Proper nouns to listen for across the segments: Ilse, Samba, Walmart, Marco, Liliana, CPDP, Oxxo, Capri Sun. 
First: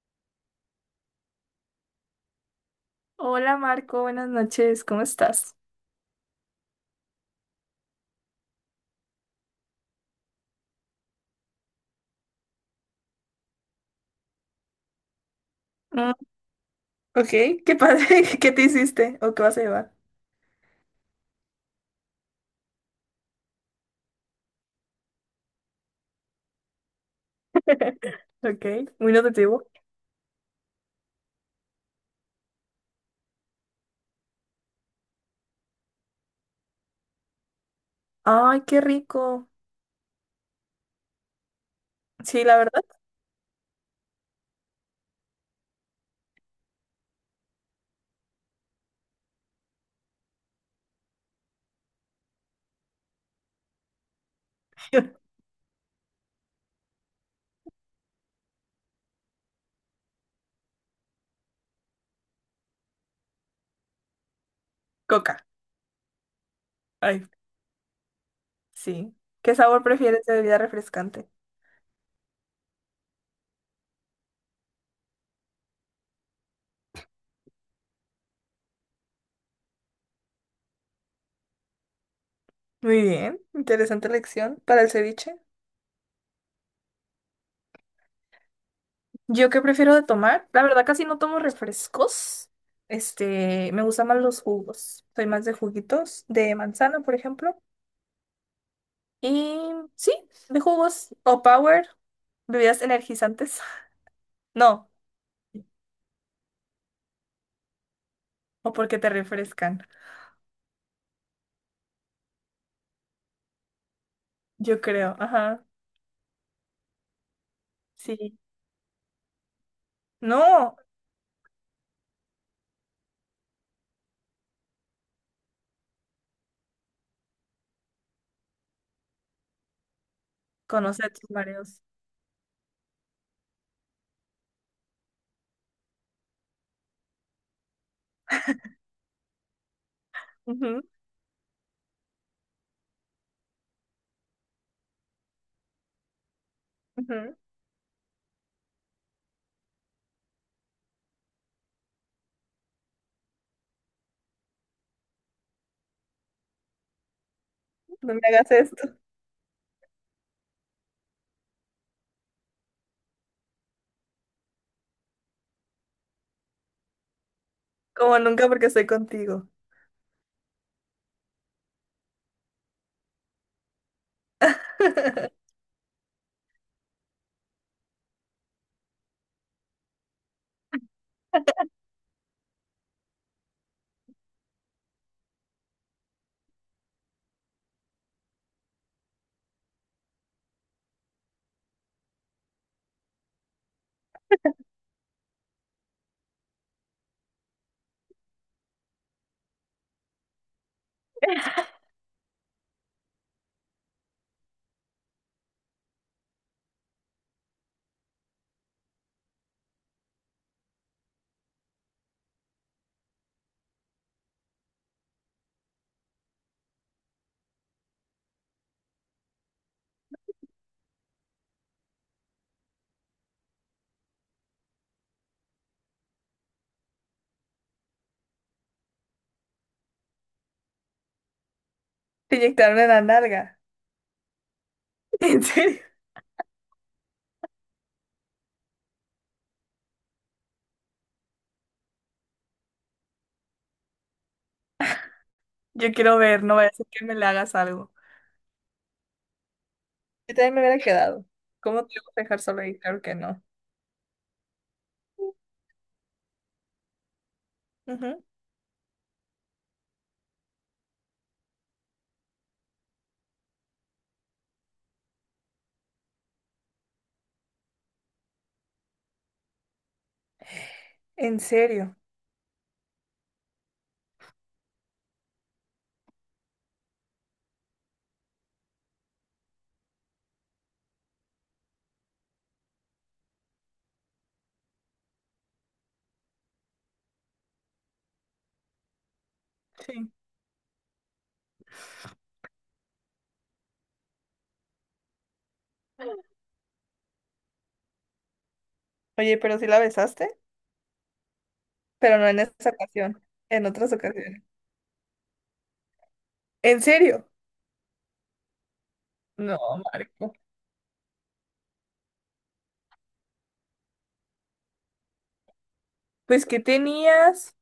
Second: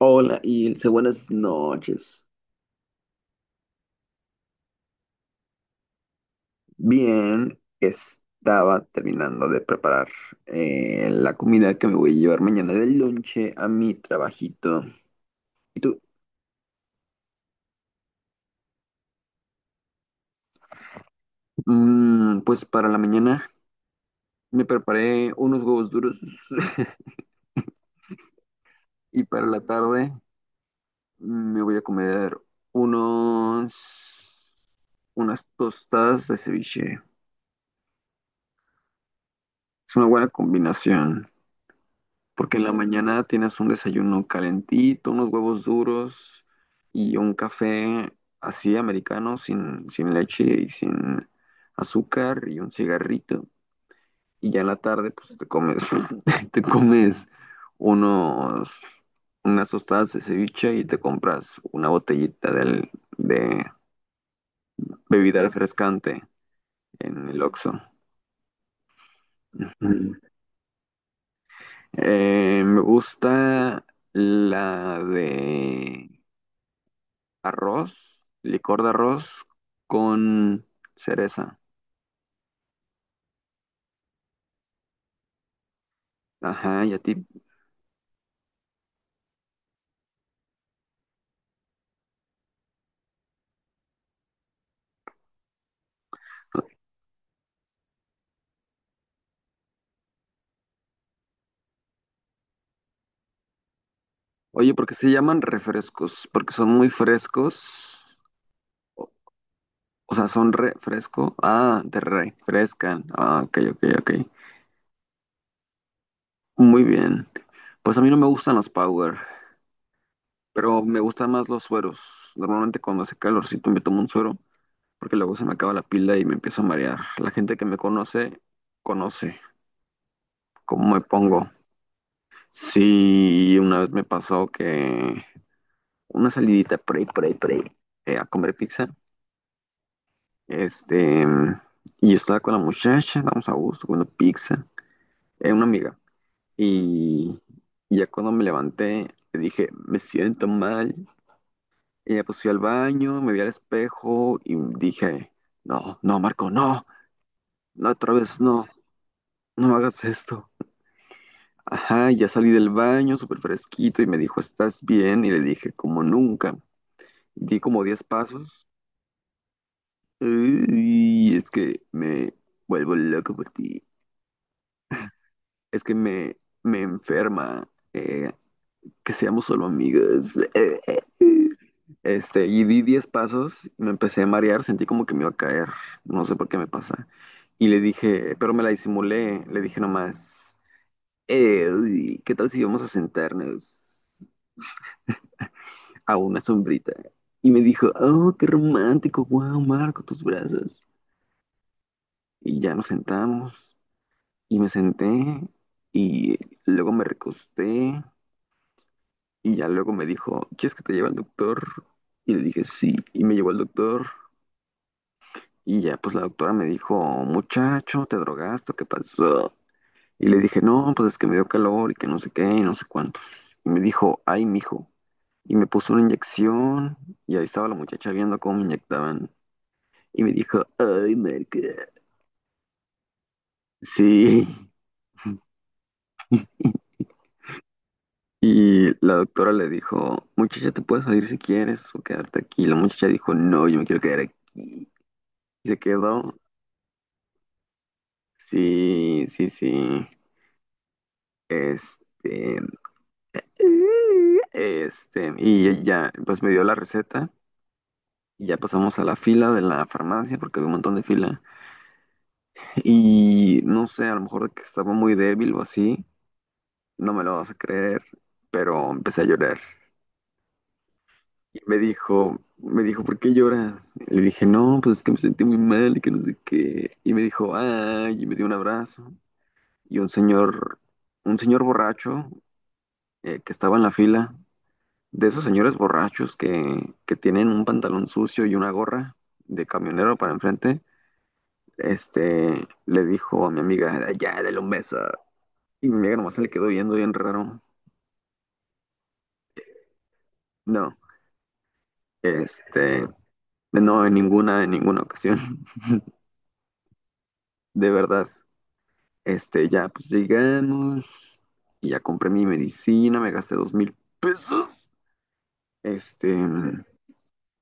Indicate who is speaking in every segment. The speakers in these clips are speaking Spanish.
Speaker 1: Hola, Ilse, buenas noches.
Speaker 2: Hola, Marco, buenas noches, ¿cómo estás?
Speaker 1: Bien, estaba terminando de preparar la comida que me voy a llevar mañana del lonche a mi trabajito. ¿Y tú?
Speaker 2: Mm, ok, qué padre, ¿qué te hiciste o qué vas a llevar?
Speaker 1: Mm, pues para la mañana me preparé unos huevos duros
Speaker 2: Ok, muy
Speaker 1: y para la
Speaker 2: nutritivo.
Speaker 1: tarde me voy a comer unos, unas tostadas de ceviche.
Speaker 2: Ay, qué rico.
Speaker 1: Es una buena combinación.
Speaker 2: Sí, la
Speaker 1: Porque en la
Speaker 2: verdad.
Speaker 1: mañana tienes un desayuno calentito, unos huevos duros y un café así americano, sin leche y sin azúcar y un cigarrito. Y ya en la tarde, pues te comes, te comes unos, unas tostadas de ceviche y te compras una botellita de
Speaker 2: Coca.
Speaker 1: bebida refrescante
Speaker 2: Ay,
Speaker 1: en el Oxxo.
Speaker 2: sí. ¿Qué sabor
Speaker 1: Mm.
Speaker 2: prefieres de bebida refrescante?
Speaker 1: Me gusta la de arroz, licor de arroz con cereza.
Speaker 2: Muy bien, interesante elección para el ceviche.
Speaker 1: Ajá, ¿y a ti?
Speaker 2: ¿Yo qué prefiero de tomar? La verdad casi no tomo refrescos. Este, me gustan más los jugos. Soy más de juguitos, de manzana, por ejemplo. Y sí, de jugos o power. ¿Bebidas energizantes?
Speaker 1: Oye,
Speaker 2: No,
Speaker 1: ¿porque se llaman refrescos? Porque son muy frescos.
Speaker 2: o porque te
Speaker 1: O,
Speaker 2: refrescan,
Speaker 1: o sea, son refresco. Ah, te refrescan. Ah, ok, ok, ok.
Speaker 2: yo creo, ajá,
Speaker 1: Muy bien. Pues a mí no me
Speaker 2: sí.
Speaker 1: gustan los power,
Speaker 2: No,
Speaker 1: pero me gustan más los sueros. Normalmente cuando hace calorcito me tomo un suero, porque luego se me acaba la pila y me empiezo a marear. La gente que me conoce, conoce cómo me
Speaker 2: conoce a tus
Speaker 1: pongo.
Speaker 2: mareos.
Speaker 1: Sí, una vez me pasó que una salidita por ahí, por ahí, por ahí, a comer pizza.
Speaker 2: Ujú,
Speaker 1: Este, y yo estaba con la muchacha, estábamos a gusto comiendo pizza, una amiga.
Speaker 2: ujú.
Speaker 1: Y, ya cuando me levanté, le dije, me siento mal. Y ya pues fui al baño, me vi al espejo y dije, no, no, Marco, no, no, otra
Speaker 2: No me
Speaker 1: vez
Speaker 2: hagas
Speaker 1: no,
Speaker 2: esto.
Speaker 1: no hagas esto. Ajá, ya salí del baño súper fresquito y me dijo, ¿estás bien? Y le dije, como nunca. Di como 10
Speaker 2: Como nunca porque
Speaker 1: pasos.
Speaker 2: estoy contigo.
Speaker 1: Y es que me vuelvo loco por ti. Es que me enferma que seamos solo amigos. Este, y di 10 pasos, me empecé a marear, sentí como que me iba a caer. No sé por qué me pasa. Y le dije, pero me la disimulé. Le dije nomás, uy, ¿qué tal si vamos a sentarnos a una sombrita? Y me dijo, oh, qué romántico, wow, Marco, tus brazos. Y ya nos sentamos. Y me senté y luego me recosté y ya luego me dijo, ¿quieres que te lleve al doctor? Y le dije, sí, y me llevó al doctor y ya pues la doctora me dijo, muchacho, ¿te drogaste? O ¿qué pasó? Y le dije, no, pues es que me dio calor y que no sé qué y no sé cuántos. Y me dijo, ay, mijo. Y me puso una inyección y ahí estaba la muchacha viendo cómo me inyectaban. Y me dijo, ay, merca.
Speaker 2: Te inyectaron en la nalga.
Speaker 1: Sí.
Speaker 2: ¿En serio?
Speaker 1: Y la doctora le dijo, muchacha, te puedes salir si quieres o quedarte aquí. La muchacha dijo, no, yo me quiero quedar aquí. Y se
Speaker 2: Yo quiero
Speaker 1: quedó.
Speaker 2: ver, no vaya a ser que me le hagas algo.
Speaker 1: Sí, sí, sí.
Speaker 2: Yo también me hubiera quedado. ¿Cómo te iba a dejar
Speaker 1: Este,
Speaker 2: solo ahí? Claro que no.
Speaker 1: y ya, pues me dio la receta.
Speaker 2: Ujú.
Speaker 1: Y ya pasamos a la fila de la farmacia porque había un montón de fila. Y no sé, a lo mejor que estaba muy débil o así, no me lo vas a creer, pero empecé a llorar.
Speaker 2: ¿En
Speaker 1: Y
Speaker 2: serio?
Speaker 1: me dijo, ¿por qué lloras? Y le dije, no, pues es que me sentí muy mal y que no sé qué. Y me dijo, ay, y me dio un abrazo. Y un señor, un señor borracho que estaba en la fila, de esos señores borrachos que tienen un pantalón sucio y una gorra de
Speaker 2: Sí.
Speaker 1: camionero para enfrente, le dijo a mi amiga, ya, dale un beso. Y mi amiga nomás se le quedó viendo bien raro.
Speaker 2: Oye, pero sí la besaste,
Speaker 1: No,
Speaker 2: pero no en esa
Speaker 1: este,
Speaker 2: ocasión, en otras
Speaker 1: no,
Speaker 2: ocasiones.
Speaker 1: en ninguna ocasión,
Speaker 2: ¿En serio?
Speaker 1: de verdad.
Speaker 2: No,
Speaker 1: Ya, pues
Speaker 2: Marco.
Speaker 1: llegamos y ya compré mi medicina, me gasté 2.000 pesos. Este,
Speaker 2: Pues que tenías,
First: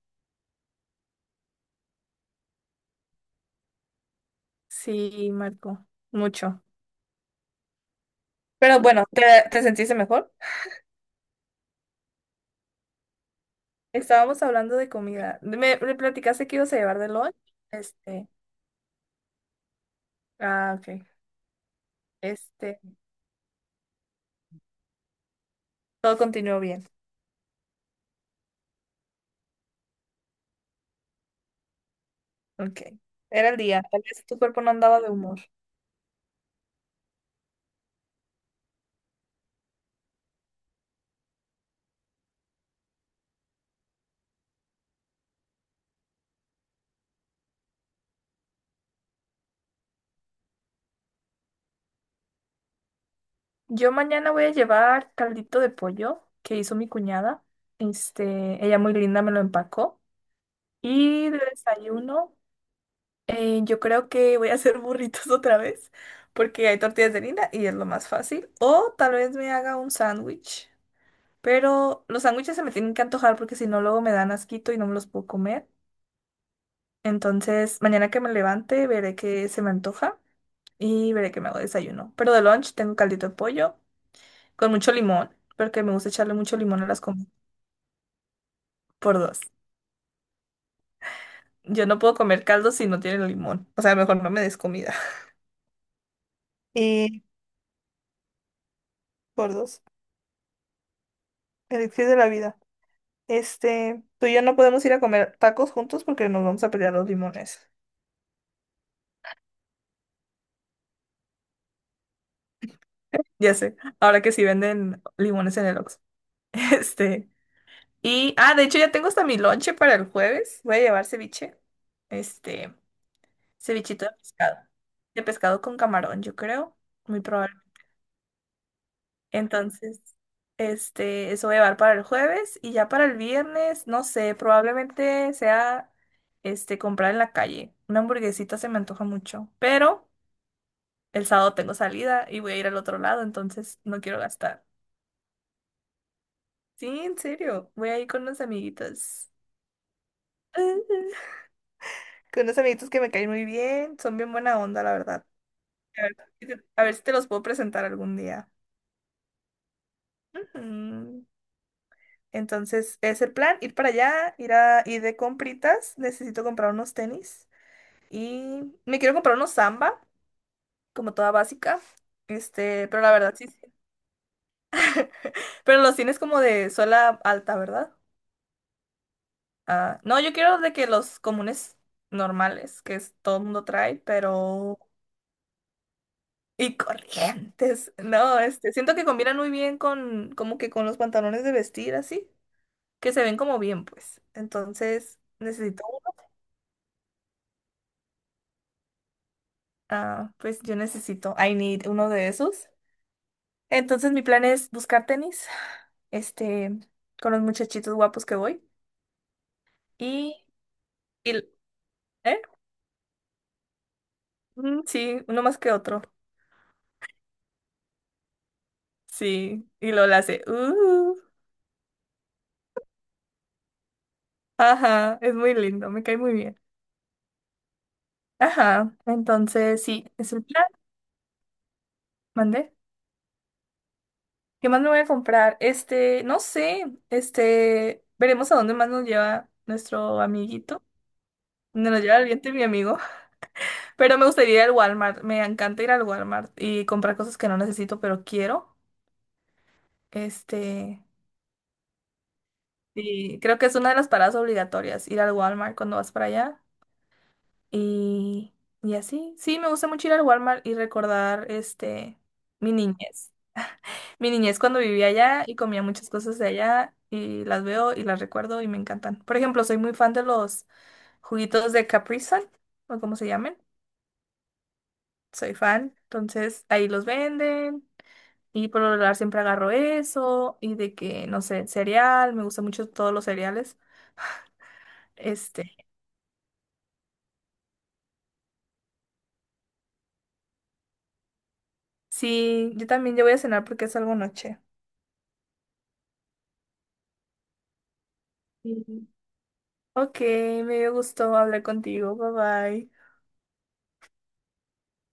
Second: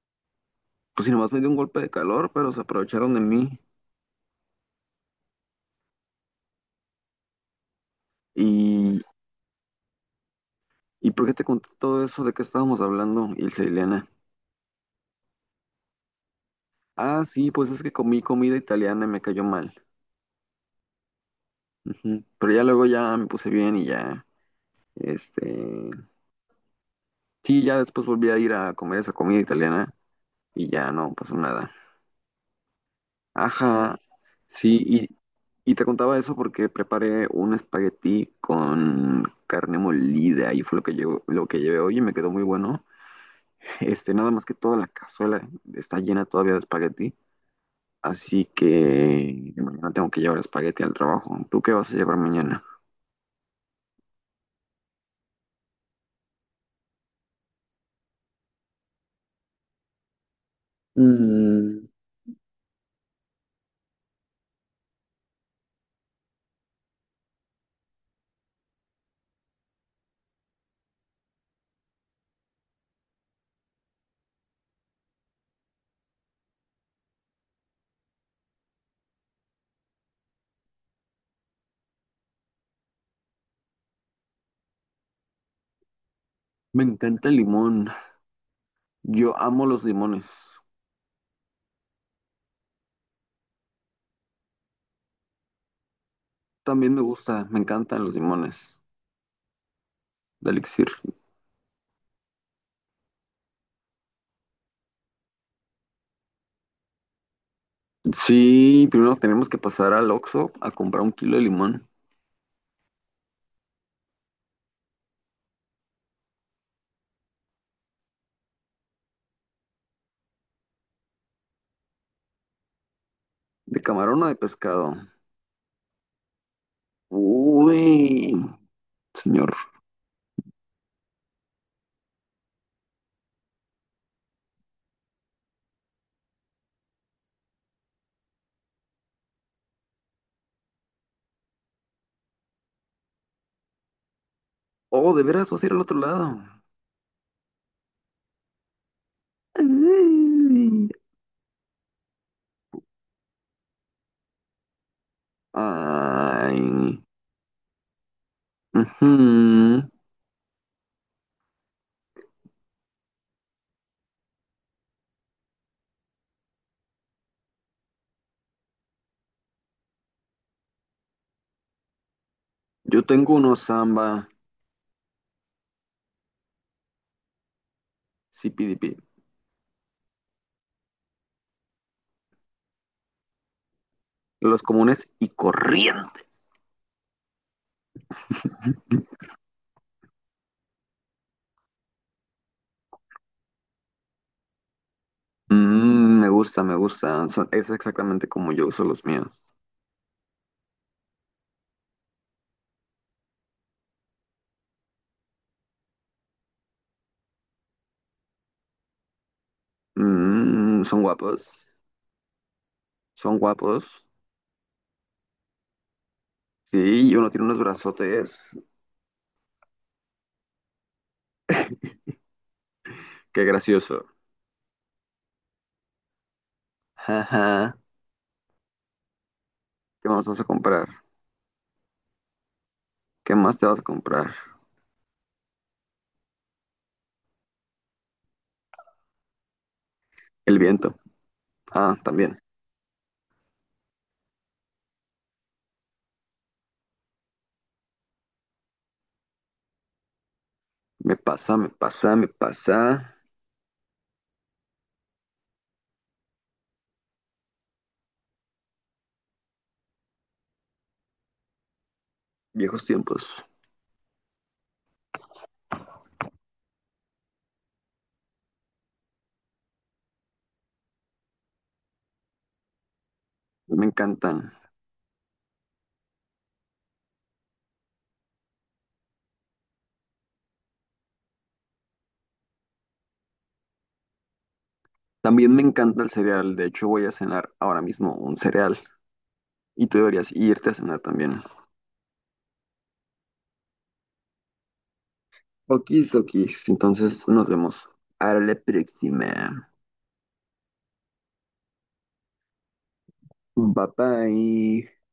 Speaker 1: pues si nomás me dio un golpe de calor, pero se aprovecharon de mí.
Speaker 2: sí, Marco, mucho. Pero
Speaker 1: ¿Y,
Speaker 2: bueno, ¿te sentiste mejor?
Speaker 1: ¿y por qué te conté todo eso? ¿De qué estábamos hablando, Ilse y Liliana?
Speaker 2: Estábamos hablando de comida. Me platicaste que ibas a llevar de
Speaker 1: Ah,
Speaker 2: lunch.
Speaker 1: sí, pues es que comí
Speaker 2: Este,
Speaker 1: comida italiana y me cayó mal.
Speaker 2: ah, ok.
Speaker 1: Ujú. Pero ya
Speaker 2: Este,
Speaker 1: luego ya me puse bien y ya, este,
Speaker 2: todo continuó bien.
Speaker 1: sí, ya después volví a ir a comer esa comida italiana y ya no pasó nada.
Speaker 2: Ok. Era el día.
Speaker 1: Ajá,
Speaker 2: Tal vez tu cuerpo no andaba
Speaker 1: sí,
Speaker 2: de humor.
Speaker 1: y te contaba eso porque preparé un espagueti con carne molida y fue lo que llevo, lo que llevé hoy y me quedó muy bueno. Este, nada más que toda la cazuela está llena todavía de espagueti, así que mañana tengo que llevar espagueti al trabajo. ¿Tú qué vas a llevar mañana?
Speaker 2: Yo mañana voy a llevar caldito de pollo que hizo mi cuñada. Este, ella muy linda me lo empacó. Y de
Speaker 1: Mm,
Speaker 2: desayuno. Yo creo que voy a hacer burritos otra vez, porque hay tortillas de harina y es lo más fácil. O tal vez me haga un sándwich, pero los sándwiches se me tienen que antojar porque si no luego me dan asquito y no me los puedo comer. Entonces, mañana que me levante veré que se me antoja y veré que me hago desayuno. Pero de lunch tengo caldito de pollo con mucho limón, porque me gusta echarle mucho limón
Speaker 1: me
Speaker 2: a las comidas
Speaker 1: encanta el limón.
Speaker 2: por
Speaker 1: Yo
Speaker 2: dos.
Speaker 1: amo los limones.
Speaker 2: Yo no puedo comer caldo si no tiene limón. O sea, mejor no me des comida.
Speaker 1: También
Speaker 2: Y
Speaker 1: me encantan los limones
Speaker 2: por dos,
Speaker 1: de elixir.
Speaker 2: elixir de la vida. Este, tú y yo no podemos ir a comer tacos juntos porque nos vamos a pelear los limones.
Speaker 1: Sí, primero tenemos que pasar al Oxxo a comprar un kilo de limón,
Speaker 2: Ya sé, ahora que sí venden limones en el Oxxo. Este, y, de hecho ya tengo hasta mi lonche para el jueves. Voy a llevar ceviche, este,
Speaker 1: de
Speaker 2: cevichito
Speaker 1: camarón o de pescado.
Speaker 2: de pescado con camarón, yo creo, muy probable.
Speaker 1: Uy, señor.
Speaker 2: Entonces, este, eso voy a llevar para el jueves y ya para el viernes, no sé, probablemente sea, este, comprar en la calle. Una hamburguesita se me antoja mucho, pero el sábado tengo salida y voy a ir al otro lado, entonces no quiero gastar.
Speaker 1: Oh, de veras vas a ir al otro lado.
Speaker 2: Sí, en serio, voy a ir con unos amiguitos.
Speaker 1: Ay.
Speaker 2: Con unos amiguitos que me caen muy bien, son bien buena onda, la verdad. A ver, si
Speaker 1: Ay.
Speaker 2: te a ver si te los puedo presentar algún día.
Speaker 1: Ujú.
Speaker 2: Ujú. Entonces, es el plan, ir para allá, ir de compritas, necesito comprar unos tenis y me quiero comprar unos Samba, como toda básica. Este,
Speaker 1: Yo
Speaker 2: pero la
Speaker 1: tengo
Speaker 2: verdad sí, sí.
Speaker 1: unos samba,
Speaker 2: Pero los tienes como de suela alta, ¿verdad?
Speaker 1: sí CPDP,
Speaker 2: Ah, no, yo quiero de que los comunes normales, todo el mundo trae,
Speaker 1: los
Speaker 2: pero
Speaker 1: comunes y corriente.
Speaker 2: y corrientes. No, este, siento que combinan muy bien con, como que con los pantalones de vestir, así, que se ven como bien, pues. Entonces, necesito,
Speaker 1: Me gusta. Es exactamente como yo uso los míos.
Speaker 2: pues yo necesito, I need uno de esos. Entonces, mi plan es buscar tenis, este, con los muchachitos guapos que voy. Y,
Speaker 1: Mm, son
Speaker 2: y-
Speaker 1: guapos,
Speaker 2: ¿eh?
Speaker 1: son guapos.
Speaker 2: Mm, sí, uno más que otro.
Speaker 1: Sí, y uno tiene unos brazotes.
Speaker 2: Sí, y lo hace.
Speaker 1: Qué gracioso.
Speaker 2: Ajá, es muy lindo, me cae muy bien.
Speaker 1: Jaja.
Speaker 2: Ajá, entonces sí,
Speaker 1: ¿Qué más
Speaker 2: es
Speaker 1: vas
Speaker 2: el
Speaker 1: a
Speaker 2: plan,
Speaker 1: comprar?
Speaker 2: mandé.
Speaker 1: ¿Qué más te vas a comprar?
Speaker 2: ¿Qué más me voy a comprar? Este, no sé, este, veremos a dónde más nos lleva nuestro
Speaker 1: El
Speaker 2: amiguito.
Speaker 1: viento.
Speaker 2: Donde
Speaker 1: Ah,
Speaker 2: nos lleva el
Speaker 1: también.
Speaker 2: viento y mi amigo. Pero me gustaría ir al Walmart, me encanta ir al Walmart y comprar cosas que no necesito, pero quiero. Este,
Speaker 1: Me pasa, me pasa, me pasa.
Speaker 2: y creo que es una de las paradas obligatorias, ir al Walmart cuando vas para allá. Y, y así, sí, me gusta mucho ir al Walmart y recordar, este, mi
Speaker 1: Viejos
Speaker 2: niñez.
Speaker 1: tiempos.
Speaker 2: Mi niñez cuando vivía allá y comía muchas cosas de allá y las veo y las recuerdo y me encantan. Por ejemplo, soy muy fan de los juguitos de Capri Sun o como se llamen.
Speaker 1: Me encantan.
Speaker 2: Soy fan, entonces ahí los venden y por lo regular siempre agarro eso y de que, no sé, cereal, me gustan mucho todos los cereales.
Speaker 1: También me
Speaker 2: Este,
Speaker 1: encanta el cereal. De hecho, voy a cenar ahora mismo un cereal. Y tú deberías irte a cenar también.
Speaker 2: sí, yo también ya voy a cenar porque es algo noche.
Speaker 1: Okis, okis. Entonces nos vemos. A la
Speaker 2: Sí.
Speaker 1: próxima.
Speaker 2: Ok, me gustó hablar contigo. Bye bye.
Speaker 1: Bye bye.